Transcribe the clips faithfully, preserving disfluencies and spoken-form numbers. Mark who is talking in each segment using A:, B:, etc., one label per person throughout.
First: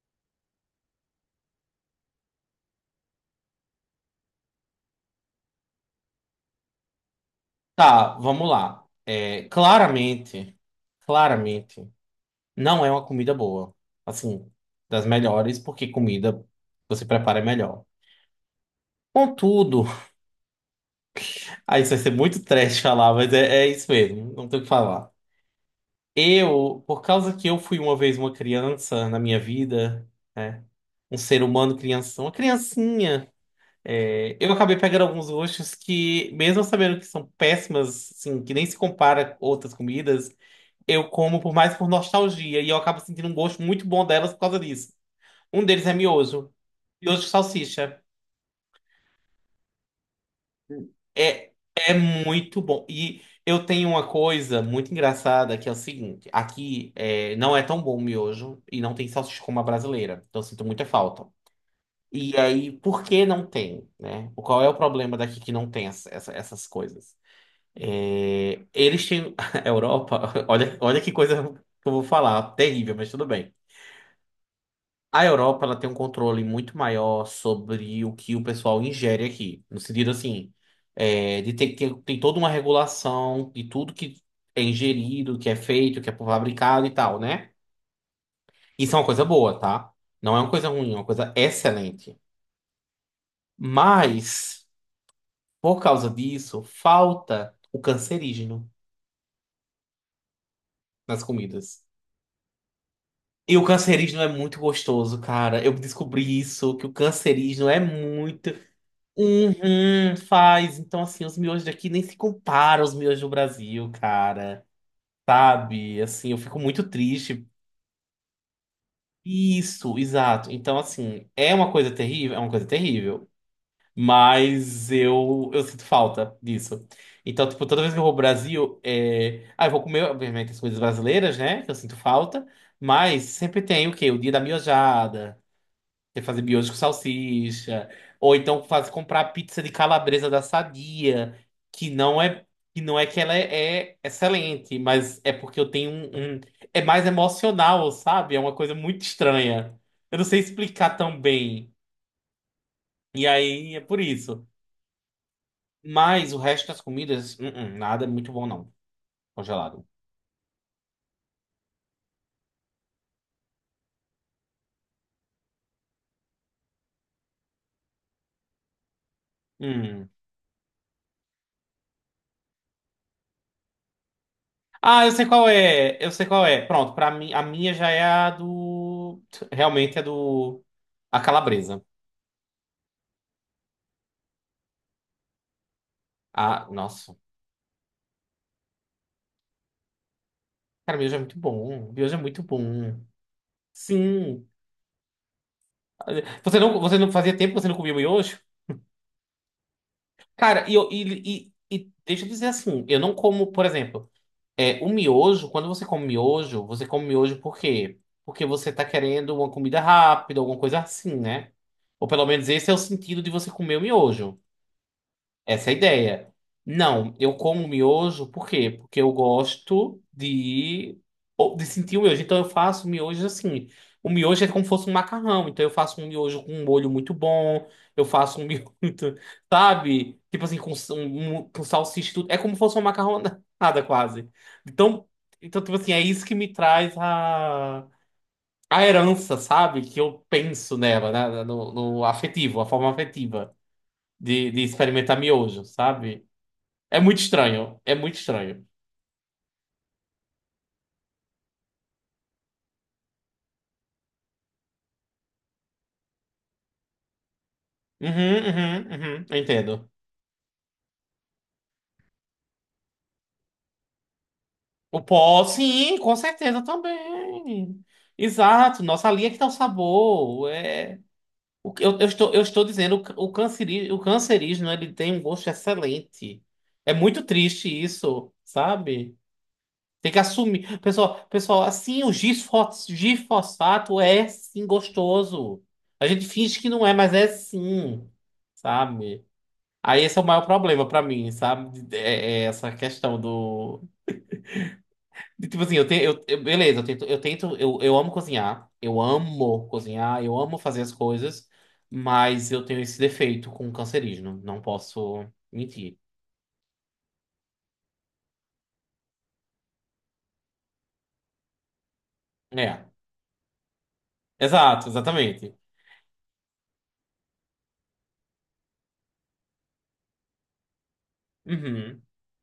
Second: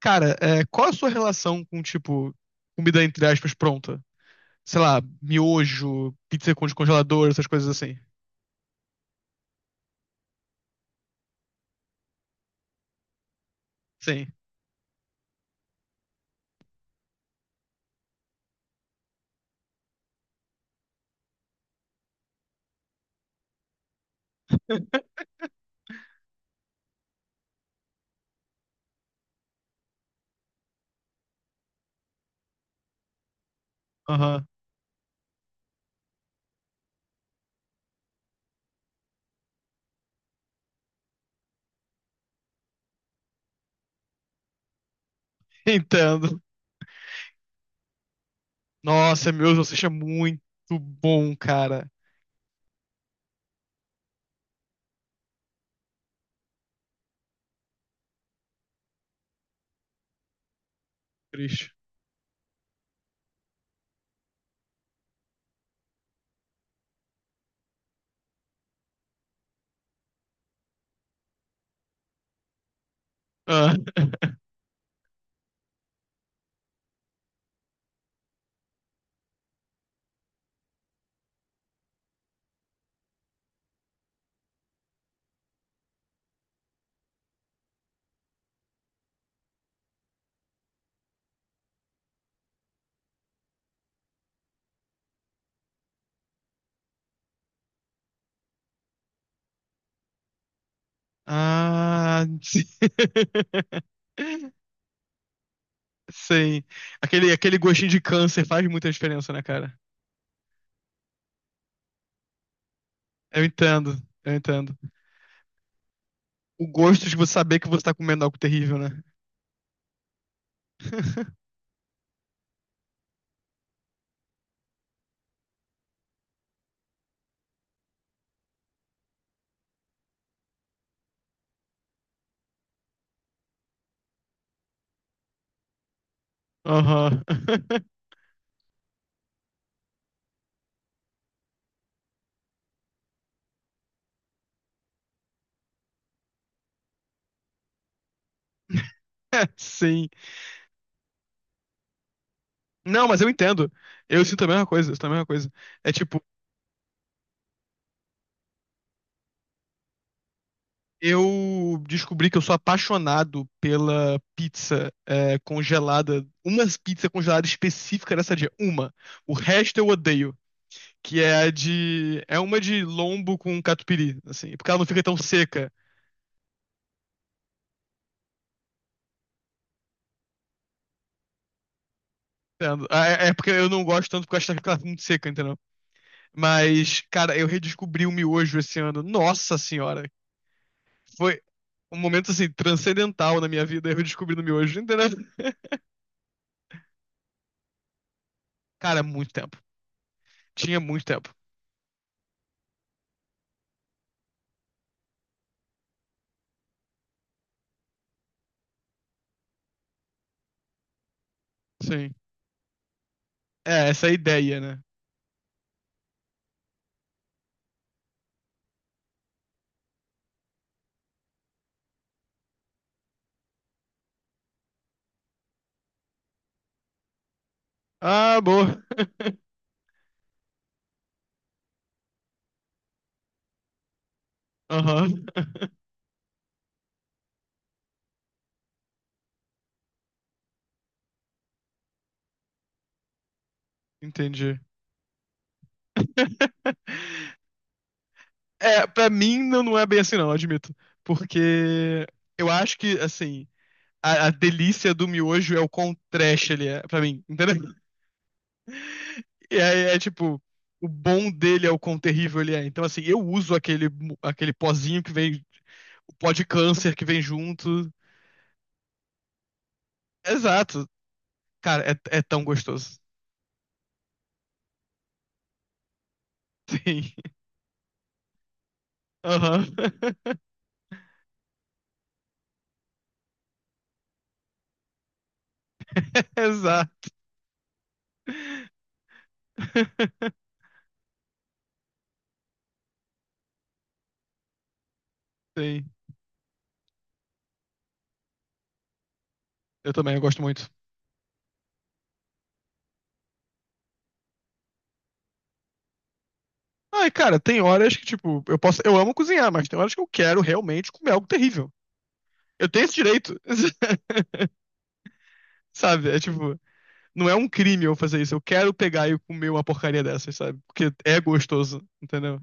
A: Cara, é, qual a sua relação com, tipo, comida entre aspas pronta? Sei lá, miojo, pizza com descongelador, essas coisas assim.
B: Tá, vamos lá. É, claramente, claramente, não é uma comida boa.
A: Sim.
B: Assim, das melhores, porque comida você prepara é melhor. Contudo, aí isso vai ser muito trash falar, mas é, é isso mesmo, não tem o que falar. Eu, por causa que eu fui uma vez uma criança na minha vida, né? Um ser humano criança, uma criancinha, é,
A: Aham.
B: eu acabei pegando alguns gostos que, mesmo sabendo que são péssimas, assim, que nem se compara com outras comidas. Eu como por mais por nostalgia e eu acabo sentindo um gosto muito bom delas por causa disso. Um deles é
A: Entendo.
B: miojo. Miojo de salsicha.
A: Nossa, miojo você é muito bom,
B: É,
A: cara.
B: é muito bom. E eu tenho uma coisa muito engraçada que é o seguinte: aqui é, não é tão bom o miojo e não tem salsicha como a brasileira. Então eu sinto muita falta.
A: Triste.
B: E aí, por que não tem, né? Qual é o problema daqui que não tem essa- essa- essas coisas? É, eles têm. A Europa, olha, olha que coisa que eu vou falar, terrível, mas tudo bem.
A: Ah,
B: A Europa ela tem um controle muito maior sobre o que o pessoal ingere aqui, no sentido assim, é, de ter, ter- tem toda uma regulação de tudo que é ingerido, que é feito, que é fabricado e tal, né? Isso é uma coisa boa, tá? Não é uma coisa ruim, é uma coisa excelente. Mas, por causa disso, falta o cancerígeno nas comidas.
A: ah sim.
B: E o cancerígeno é muito gostoso, cara. Eu descobri
A: Sim.
B: isso, que o
A: Aquele, aquele
B: cancerígeno é
A: gostinho de câncer
B: muito.
A: faz muita diferença, né, cara?
B: Uhum, faz. Então, assim, os miojos daqui nem se comparam aos miojos do
A: Eu
B: Brasil,
A: entendo, eu
B: cara.
A: entendo.
B: Sabe? Assim, eu fico
A: O
B: muito
A: gosto de você
B: triste.
A: saber que você tá comendo algo terrível, né?
B: Isso, exato. Então, assim, é uma coisa terrível, é uma coisa terrível. Mas eu, eu sinto falta disso. Então, tipo, toda vez que eu vou ao Brasil, é... ah, eu vou comer, obviamente, as coisas brasileiras, né? Que eu sinto falta. Mas sempre tem o quê? O dia da miojada. Você fazer miojo com
A: Aham.
B: salsicha, ou então faz comprar pizza de calabresa da Sadia, que não é que não é que ela é, é excelente, mas é porque eu tenho um, um- é mais emocional, sabe? É uma coisa muito estranha.
A: Sim.
B: Eu não sei explicar tão bem.
A: Não, mas
B: E
A: eu entendo.
B: aí é por
A: Eu sinto
B: isso.
A: a mesma coisa, eu sinto a mesma coisa. É tipo,
B: Mas o resto das comidas, hum, hum, nada é muito bom não, congelado.
A: eu descobri que eu sou apaixonado pela pizza é, congelada, uma pizza congelada específica dessa dia, uma. O resto eu
B: Hum.
A: odeio, que é a de, é uma de lombo com catupiry, assim, porque ela não fica
B: Ah, eu
A: tão
B: sei qual
A: seca.
B: é. Eu sei qual é. Pronto, para mim a minha já é a do realmente é do a calabresa.
A: entendo? Ah, É é porque eu não gosto tanto porque eu acho que ela fica muito seca, entendeu?
B: Ah,
A: Mas,
B: nossa.
A: cara, eu redescobri o miojo esse ano. Nossa senhora,
B: Cara, miojo é muito
A: foi
B: bom.
A: um
B: Miojo é
A: momento
B: muito
A: assim
B: bom.
A: transcendental na minha vida, eu redescobri no
B: Sim.
A: miojo, entendeu?
B: Você não, você não fazia tempo que você não comia miojo?
A: Cara, muito tempo.
B: Cara, e,
A: Tinha
B: eu-
A: muito tempo.
B: e, e, e deixa eu dizer assim, eu não como, por exemplo, é, o miojo, quando você come miojo, você come miojo por quê? Porque você tá querendo uma comida rápida, alguma coisa assim, né? Ou
A: Sim.
B: pelo menos esse é o sentido de você comer o
A: É, essa é a
B: miojo.
A: ideia, né?
B: Essa é a ideia. Não, eu como miojo, por quê? Porque eu gosto de, ou- de sentir o miojo. Então eu faço miojo assim. O miojo é como se fosse um macarrão. Então eu faço um miojo com um molho muito bom. Eu
A: Ah,
B: faço um miojo,
A: boa.
B: sabe? Tipo assim, com, s- um, um- com salsicha e tudo. É como se fosse uma macarronada quase. Então,
A: Aham.
B: então, tipo assim, é isso que me traz a, a herança, sabe? Que eu penso nela, né? No, no afetivo, a forma afetiva de,
A: Entendi.
B: de experimentar miojo, sabe? É muito estranho. É muito estranho.
A: É, pra mim não, não é bem assim, não, admito. Porque eu acho que, assim, a, a delícia do miojo é o quão trash ele é, pra mim, entendeu?
B: Uhum, uhum, uhum.
A: E aí
B: Entendo.
A: é tipo, o bom dele é o quão terrível ele é. Então, assim, eu uso aquele, mo- aquele
B: O
A: pozinho que vem,
B: pó, sim,
A: o
B: com
A: pó de
B: certeza
A: câncer que vem
B: também.
A: junto.
B: Exato. Nossa, ali é que tá o sabor.
A: Exato.
B: É... O que-
A: Cara, é,
B: Eu, eu
A: é
B: estou, eu
A: tão
B: estou dizendo,
A: gostoso.
B: o, ca- o, canceri, o cancerígeno, ele tem um gosto excelente. É
A: Sim.
B: muito triste isso, sabe?
A: Aham.
B: Tem que assumir. Pessoal, pessoal, assim, o gifos- gifosfato é, sim, gostoso. A gente finge que não é,
A: Exato.
B: mas é, sim. Sabe? Aí esse é o maior problema pra mim, sabe? É, é essa questão do. De, tipo assim, eu,
A: Sim,
B: tenho, eu, eu- beleza, eu tento, eu tento, eu, eu amo cozinhar, eu amo
A: eu também, eu
B: cozinhar, eu
A: gosto
B: amo
A: muito.
B: fazer as coisas, mas eu tenho esse defeito com o cancerígeno, não posso mentir.
A: Ai, cara, tem horas que, tipo, eu posso. Eu amo cozinhar, mas tem horas que eu quero realmente comer algo terrível. Eu tenho
B: É,
A: esse direito.
B: exato, exatamente.
A: Sabe? É tipo, não é um crime eu fazer isso. Eu quero pegar e comer uma porcaria dessas, sabe? Porque é gostoso,
B: Uhum,
A: entendeu?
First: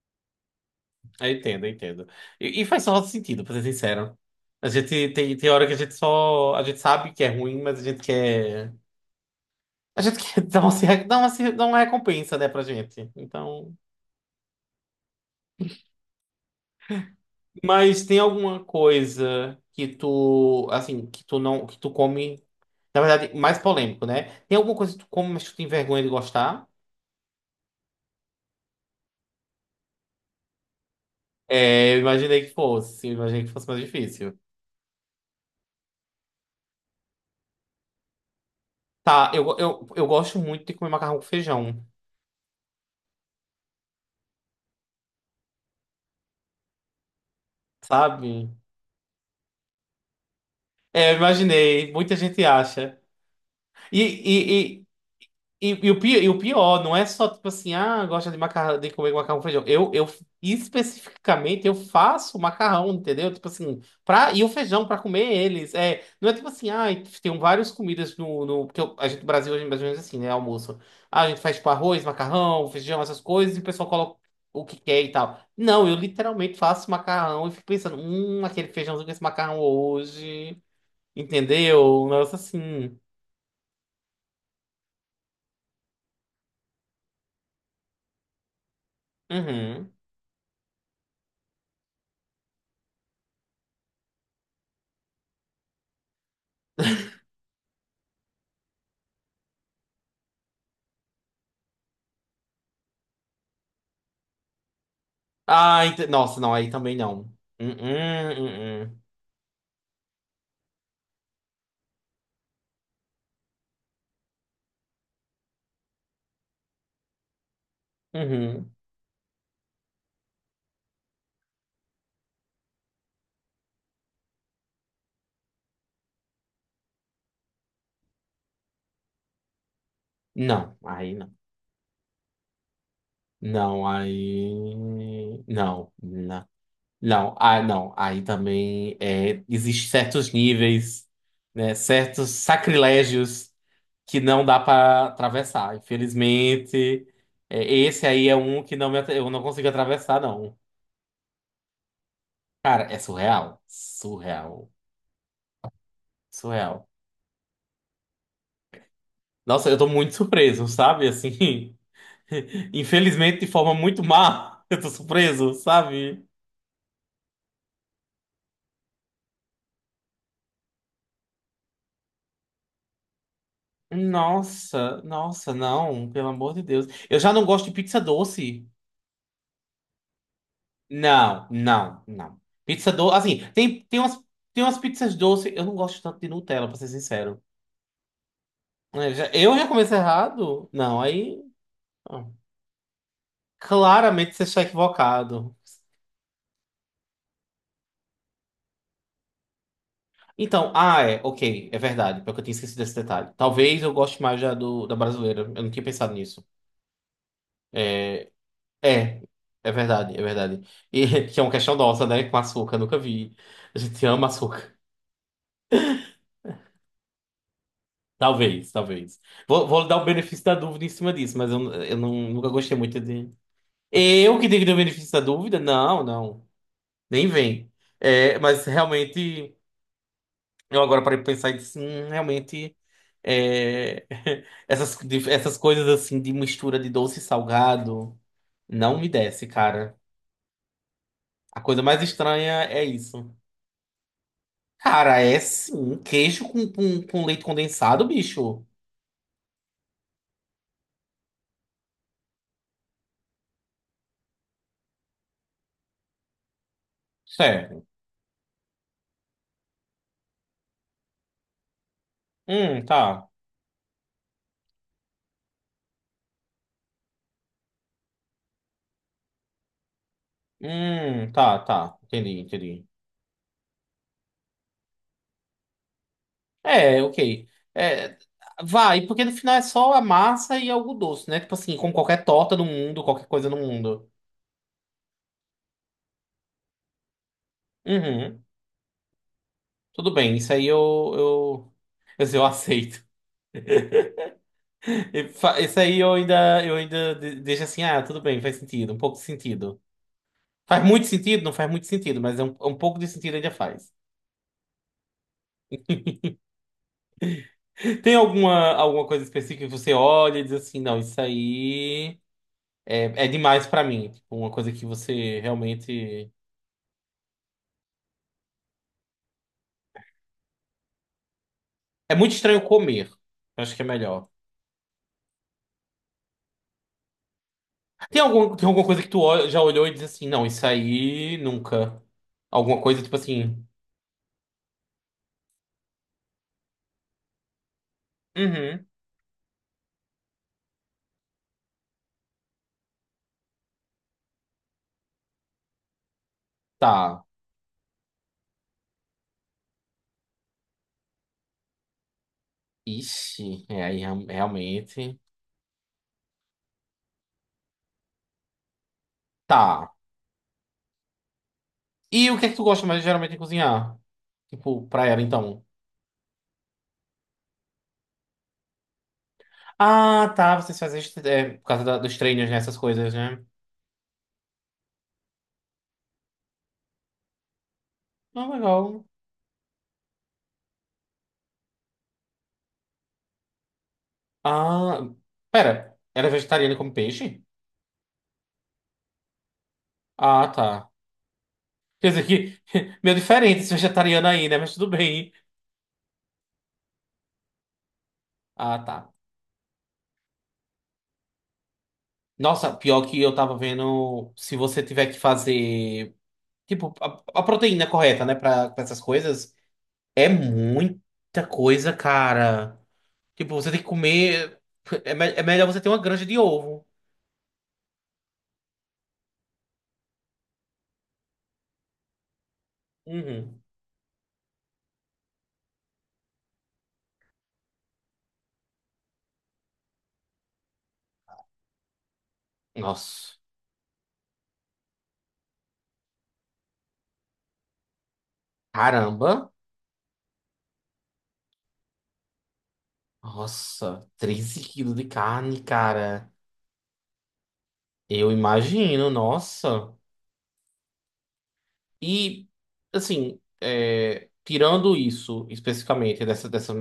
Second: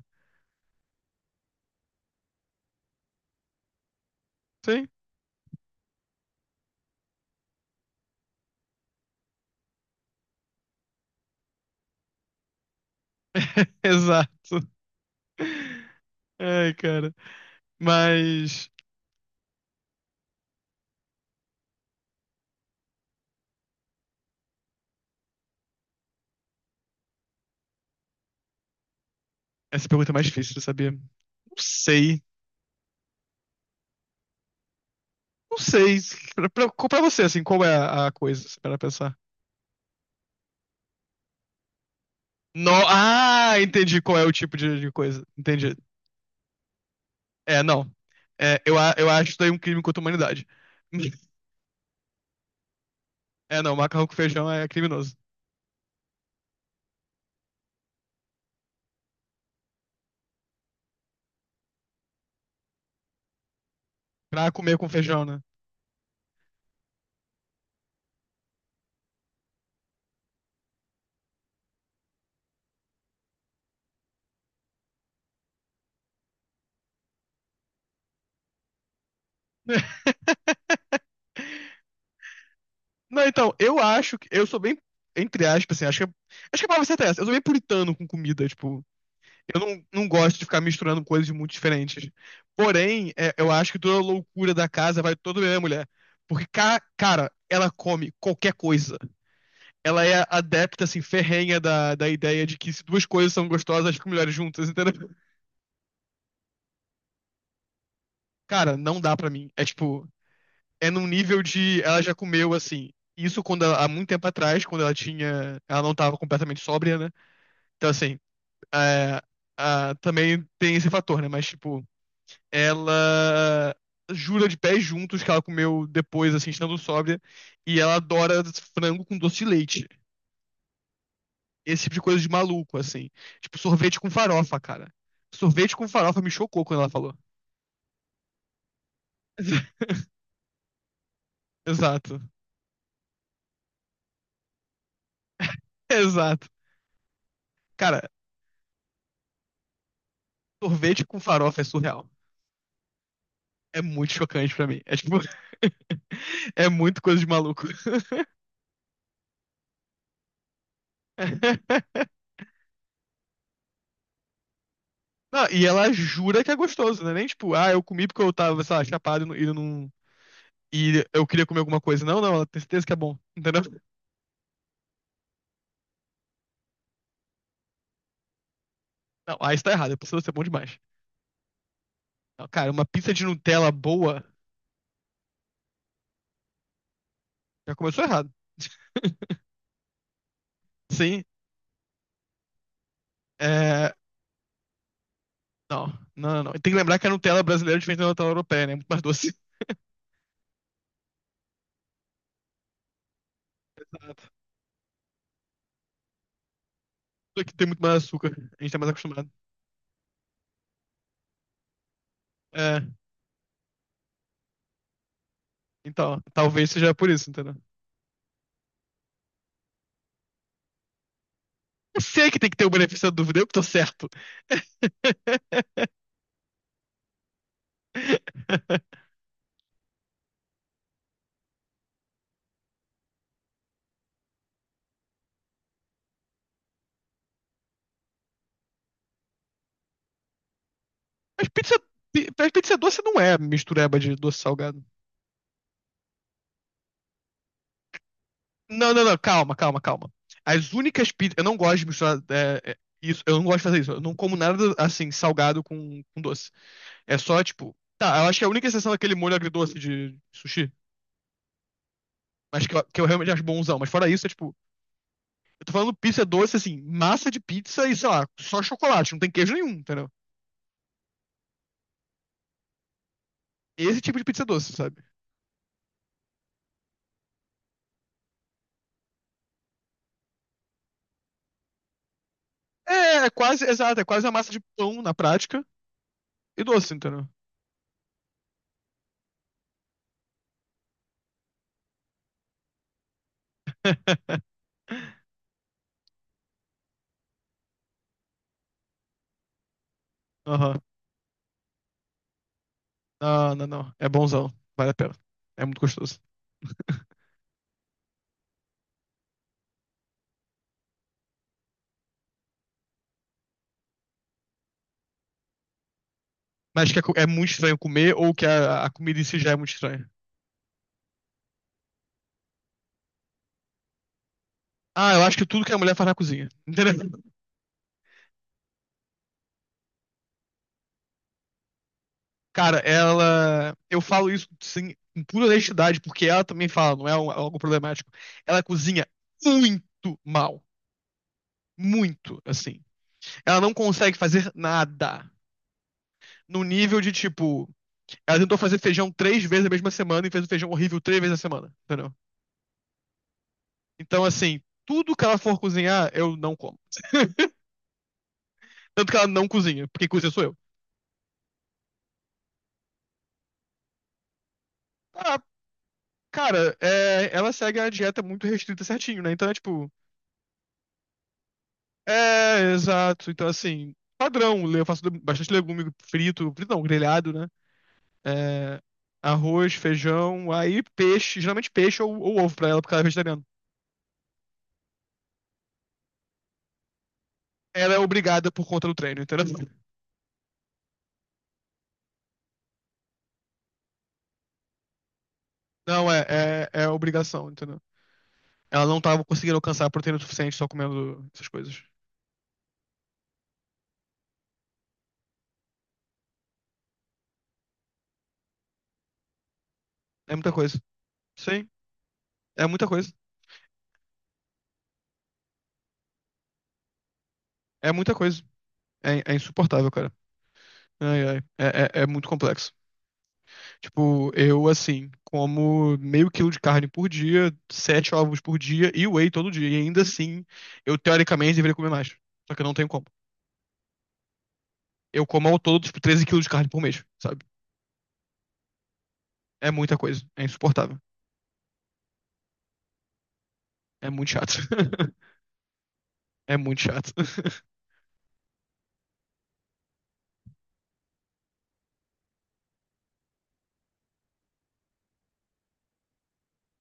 B: eu entendo, eu entendo. E, e faz só sentido, pra ser sincero. A
A: Sim.
B: gente tem, tem hora que a gente só. A gente sabe que é ruim, mas a gente quer. A gente quer dar uma, se- dar uma, se- dar uma recompensa, né, pra gente. Então.
A: Exato. Ai, cara.
B: Mas tem alguma
A: Mas
B: coisa que tu, assim, que tu não, que tu come, na verdade, mais polêmico, né? Tem alguma coisa que tu come, mas tu tem vergonha de gostar?
A: essa pergunta é mais difícil de saber. Não
B: É, eu
A: sei.
B: imaginei que fosse, eu imaginei que fosse mais difícil.
A: Não sei. Pra, pra, pra você, assim, qual é a, a coisa? Para pensar.
B: Tá, eu, eu, eu gosto muito de comer macarrão com feijão,
A: No... Ah, entendi qual é o tipo de, de coisa. Entendi. É, não.
B: sabe?
A: É, eu, a- eu acho isso daí é um crime contra a humanidade.
B: É, eu imaginei, muita gente acha.
A: É, não,
B: E,
A: macarrão com feijão é
B: e,
A: criminoso.
B: E, e o pior, e o pior, não é só tipo assim, ah, gosta de macarrão, de comer macarrão com feijão. Eu, eu especificamente eu faço macarrão, entendeu? Tipo assim, pra, e o
A: Pra comer
B: feijão
A: com
B: para comer
A: feijão, né?
B: eles. É, não é tipo assim, ah, tem várias comidas no, no porque eu- a gente no Brasil hoje é mais ou menos assim, né, almoço. Ah, a gente faz tipo arroz, macarrão, feijão, essas coisas e o pessoal coloca o que quer e tal. Não, eu literalmente faço macarrão e fico pensando, hum, aquele feijãozinho com esse macarrão hoje, entendeu? Um negócio assim.
A: Não, então, eu acho que. Eu sou bem, entre aspas, assim, acho que, acho que a palavra certa é essa. Eu sou bem puritano com comida, tipo. Eu não,
B: Uhum.
A: não gosto de ficar misturando coisas muito diferentes. Porém, é, eu acho que toda a loucura da casa vai toda bem a minha mulher. Porque, ca- cara, ela come qualquer coisa. ela é adepta, assim, ferrenha da, da ideia de que se duas coisas são gostosas, elas ficam melhores juntas, entendeu?
B: Ah, ent- nossa, não, aí também não. Hum,
A: Cara,
B: hum,
A: não
B: hum,
A: dá pra mim. É tipo, é num nível de ela já comeu, assim, isso quando ela- há muito tempo atrás, quando ela tinha, ela não tava completamente sóbria, né? Então, assim,
B: hum. Uhum.
A: é, ah, também tem esse fator, né? Mas, tipo, ela jura de pés juntos que ela comeu depois, assim, estando sóbria, e ela adora frango com doce de leite.
B: Não, aí não.
A: esse tipo de coisa de maluco, assim. Tipo,
B: Não,
A: sorvete com farofa, cara.
B: aí.
A: Sorvete com
B: Não,
A: farofa me
B: não.
A: chocou quando ela falou.
B: Não, ah, não. Aí também é, existem certos níveis, né,
A: Exato.
B: certos sacrilégios que não dá para atravessar.
A: Exato.
B: Infelizmente, é,
A: Cara,
B: esse aí é um que não me, atra- eu não consigo atravessar, não.
A: sorvete com farofa é surreal.
B: Cara, é surreal.
A: É muito chocante pra
B: Surreal.
A: mim. É tipo. É
B: Surreal.
A: muito coisa de maluco.
B: Nossa, eu tô muito surpreso, sabe? Assim. Infelizmente, de forma muito má, eu tô
A: Não,
B: surpreso,
A: e ela
B: sabe?
A: jura que é gostoso, né? Nem tipo, ah, eu comi porque eu tava, sei lá, chapado e não- e não. E eu queria comer alguma coisa. Não, não, ela tem certeza que é bom. Entendeu?
B: Nossa, nossa, não, pelo amor de Deus. Eu já não gosto de pizza doce.
A: Não, aí está errado. É possível ser bom demais.
B: Não, não, não.
A: Não, cara, uma
B: Pizza
A: pizza
B: doce,
A: de
B: assim,
A: Nutella
B: tem, tem umas,
A: boa
B: tem umas pizzas doces, eu não gosto tanto de Nutella, pra ser sincero.
A: já começou errado.
B: É, já- eu já comecei errado? Não,
A: Sim.
B: aí. Ó,
A: É...
B: claramente você está equivocado.
A: Não, não, não. não. E Tem que lembrar que a Nutella brasileira é diferente da Nutella europeia, né? É muito mais doce.
B: Então, ah, é, ok, é verdade, porque eu tinha esquecido esse detalhe. Talvez eu goste
A: Exato.
B: mais já do, da brasileira, eu não tinha pensado nisso.
A: Só que tem muito mais
B: É,
A: açúcar. A gente tá mais
B: É,
A: acostumado.
B: é verdade, é verdade. E que é uma questão nossa, né? Com açúcar,
A: É,
B: nunca vi. A gente ama açúcar.
A: então, talvez seja por isso, entendeu?
B: Talvez, talvez. Vou, vou dar o benefício da dúvida em cima disso, mas eu, eu
A: Eu
B: não,
A: sei que
B: nunca
A: tem que ter o
B: gostei muito
A: benefício da
B: de.
A: dúvida, eu que tô certo.
B: Eu que tenho que dar o benefício da dúvida? Não, não. Nem vem. É, mas realmente, eu agora parei pra pensar e disse, hum, realmente. É, essas, de- essas coisas assim de mistura de doce e salgado não me desce, cara.
A: Mas
B: A
A: pizza,
B: coisa mais
A: pi- mas
B: estranha
A: pizza
B: é
A: doce não
B: isso.
A: é mistureba de doce salgado.
B: Cara, é sim. Um queijo com, com, com leite condensado, bicho.
A: Não, não, não, calma, calma, calma. As únicas pizzas. Eu não gosto de misturar é, é, isso, eu não gosto de fazer isso. Eu não como nada assim, salgado com, com doce. É só tipo.
B: Certo.
A: Tá, eu acho que a única exceção é aquele molho agridoce de sushi. Mas que eu,
B: Hum,
A: que eu
B: tá.
A: realmente acho bonzão. Mas fora isso, é tipo, eu tô falando pizza doce, assim, massa de pizza e, sei lá, só chocolate, não tem queijo nenhum, entendeu?
B: Hum, tá, tá. Entendi, entendi.
A: Esse tipo de pizza doce, sabe?
B: É, ok. É, vai, porque no final é só a massa e algo doce, né? Tipo assim, como qualquer torta no mundo,
A: É,
B: qualquer
A: é
B: coisa no
A: quase, exato, é
B: mundo.
A: quase a massa de pão na prática e doce, entendeu?
B: Uhum. Tudo bem, isso aí eu, eu, eu, eu aceito. E fa- isso aí eu ainda, eu ainda de- deixo assim, ah, tudo bem, faz sentido, um pouco de sentido.
A: Aham.
B: Faz muito sentido? Não faz muito sentido, mas é um, um pouco de sentido ainda
A: Não, não,
B: faz.
A: não. É bonzão. Vale a pena. É muito gostoso.
B: Tem alguma, alguma coisa específica que você olha e diz assim, não, isso aí é, é demais pra mim. Tipo, uma coisa que você realmente...
A: Mas que é, co- é muito estranho comer ou que a, a comida em si já é muito estranha.
B: É muito estranho comer. Eu acho que é melhor.
A: Ah, eu acho que tudo que a mulher faz na cozinha. Entendeu?
B: Tem algum, tem alguma coisa que tu ol- já olhou e diz assim, não, isso aí nunca.
A: Cara,
B: Alguma coisa tipo assim,
A: ela. Eu falo isso sim, com pura honestidade, porque ela também fala, não é um- algo problemático. Ela
B: uhum,
A: cozinha muito mal. Muito, assim. Ela não consegue fazer nada. No nível de,
B: tá.
A: tipo, ela tentou fazer feijão três vezes na mesma semana e fez o feijão horrível três vezes na semana, entendeu?
B: Ixi, é aí
A: Então,
B: real-
A: assim, tudo
B: realmente.
A: que ela for cozinhar, eu não como. Tanto que ela não cozinha,
B: Tá.
A: porque cozinha sou eu.
B: E o que é que tu gosta mais geralmente de cozinhar? Tipo, pra ela,
A: Ah,
B: então.
A: cara, é, ela segue a dieta muito restrita certinho, né? Então é tipo.
B: Ah, tá, vocês fazem é, por causa da- dos treinos, né,
A: É,
B: essas coisas,
A: exato.
B: né?
A: Então, assim, padrão. Eu faço bastante legume frito, frito não, grelhado, né?
B: Ah,
A: É,
B: legal.
A: arroz, feijão, aí peixe, geralmente peixe ou, ou ovo pra ela, porque ela é vegetariana.
B: Ah, pera, ela é vegetariana e come peixe?
A: Ela é obrigada por conta do treino, entendeu?
B: Ah, tá. Quer dizer que meio diferente esse vegetariano aí, né? Mas tudo bem.
A: Não, é, é, é obrigação, entendeu?
B: Ah,
A: Ela
B: tá.
A: não tava conseguindo alcançar a proteína suficiente só comendo essas coisas.
B: Nossa, pior que eu tava vendo, se você tiver que fazer, tipo, a, a proteína correta, né, pra, pra essas coisas, é
A: É muita coisa.
B: muita
A: Sim,
B: coisa,
A: é
B: cara.
A: muita coisa.
B: Tipo, você tem que comer, é, me- é melhor você ter uma granja de ovo.
A: É muita coisa. É, é insuportável, cara. Ai, ai. É, é, é muito complexo.
B: Uhum.
A: Tipo, eu assim, como meio quilo de carne por dia, sete ovos por dia e whey todo dia. E ainda assim, eu teoricamente deveria comer mais. Só que eu não tenho como.
B: Nossa,
A: Eu como ao todo, tipo, treze quilos de carne por mês, sabe?
B: caramba.
A: É muita coisa. É insuportável. É
B: Nossa,
A: muito chato.
B: treze quilos de carne, cara.
A: É muito chato.
B: Eu imagino, nossa. E, assim, é, tirando isso especificamente, dessa, dessa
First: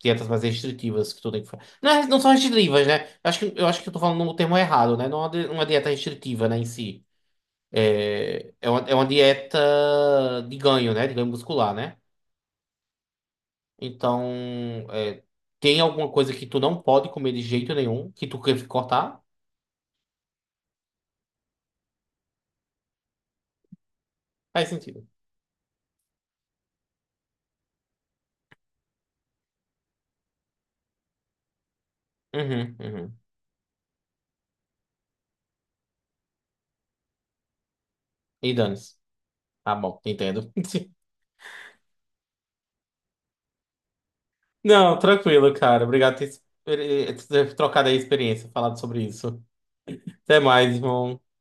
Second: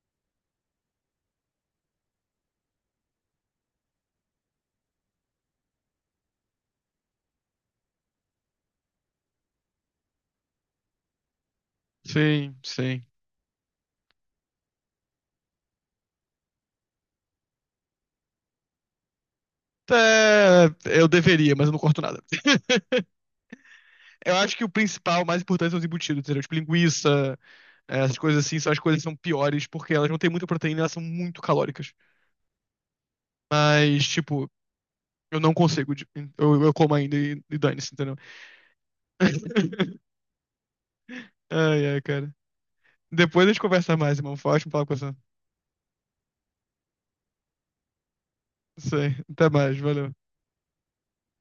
B: dietas mais restritivas que tu tem que fazer. Não, é- não são restritivas, né? Eu acho que, eu acho que eu tô falando no termo errado, né? Não é uma di- uma dieta restritiva, né, em si. É, é uma, é uma dieta de ganho, né? De ganho muscular, né?
A: Sim, sim.
B: Então, é, tem alguma coisa que tu não pode comer de jeito nenhum, que tu quer cortar?
A: É, eu deveria, mas eu não corto nada. Eu acho que o
B: Faz sentido.
A: principal, o mais importante são os embutidos, entendeu? Tipo, linguiça, eh, essas coisas assim, são as coisas que são piores, porque elas não têm muita proteína, elas são muito calóricas.
B: Uhum, uhum.
A: Mas, tipo, Eu não consigo. de- Eu, eu como ainda e, e dane-se, entendeu?
B: E dane-se. Tá bom, entendo.
A: Ai, ai, cara. Depois a gente conversa mais, irmão. Foi ótimo falar com
B: Não,
A: você.
B: tranquilo, cara. Obrigado por ter, por ter trocado aí a experiência, falado
A: Isso
B: sobre
A: aí.
B: isso.
A: Até mais. Valeu.
B: Até mais, irmão.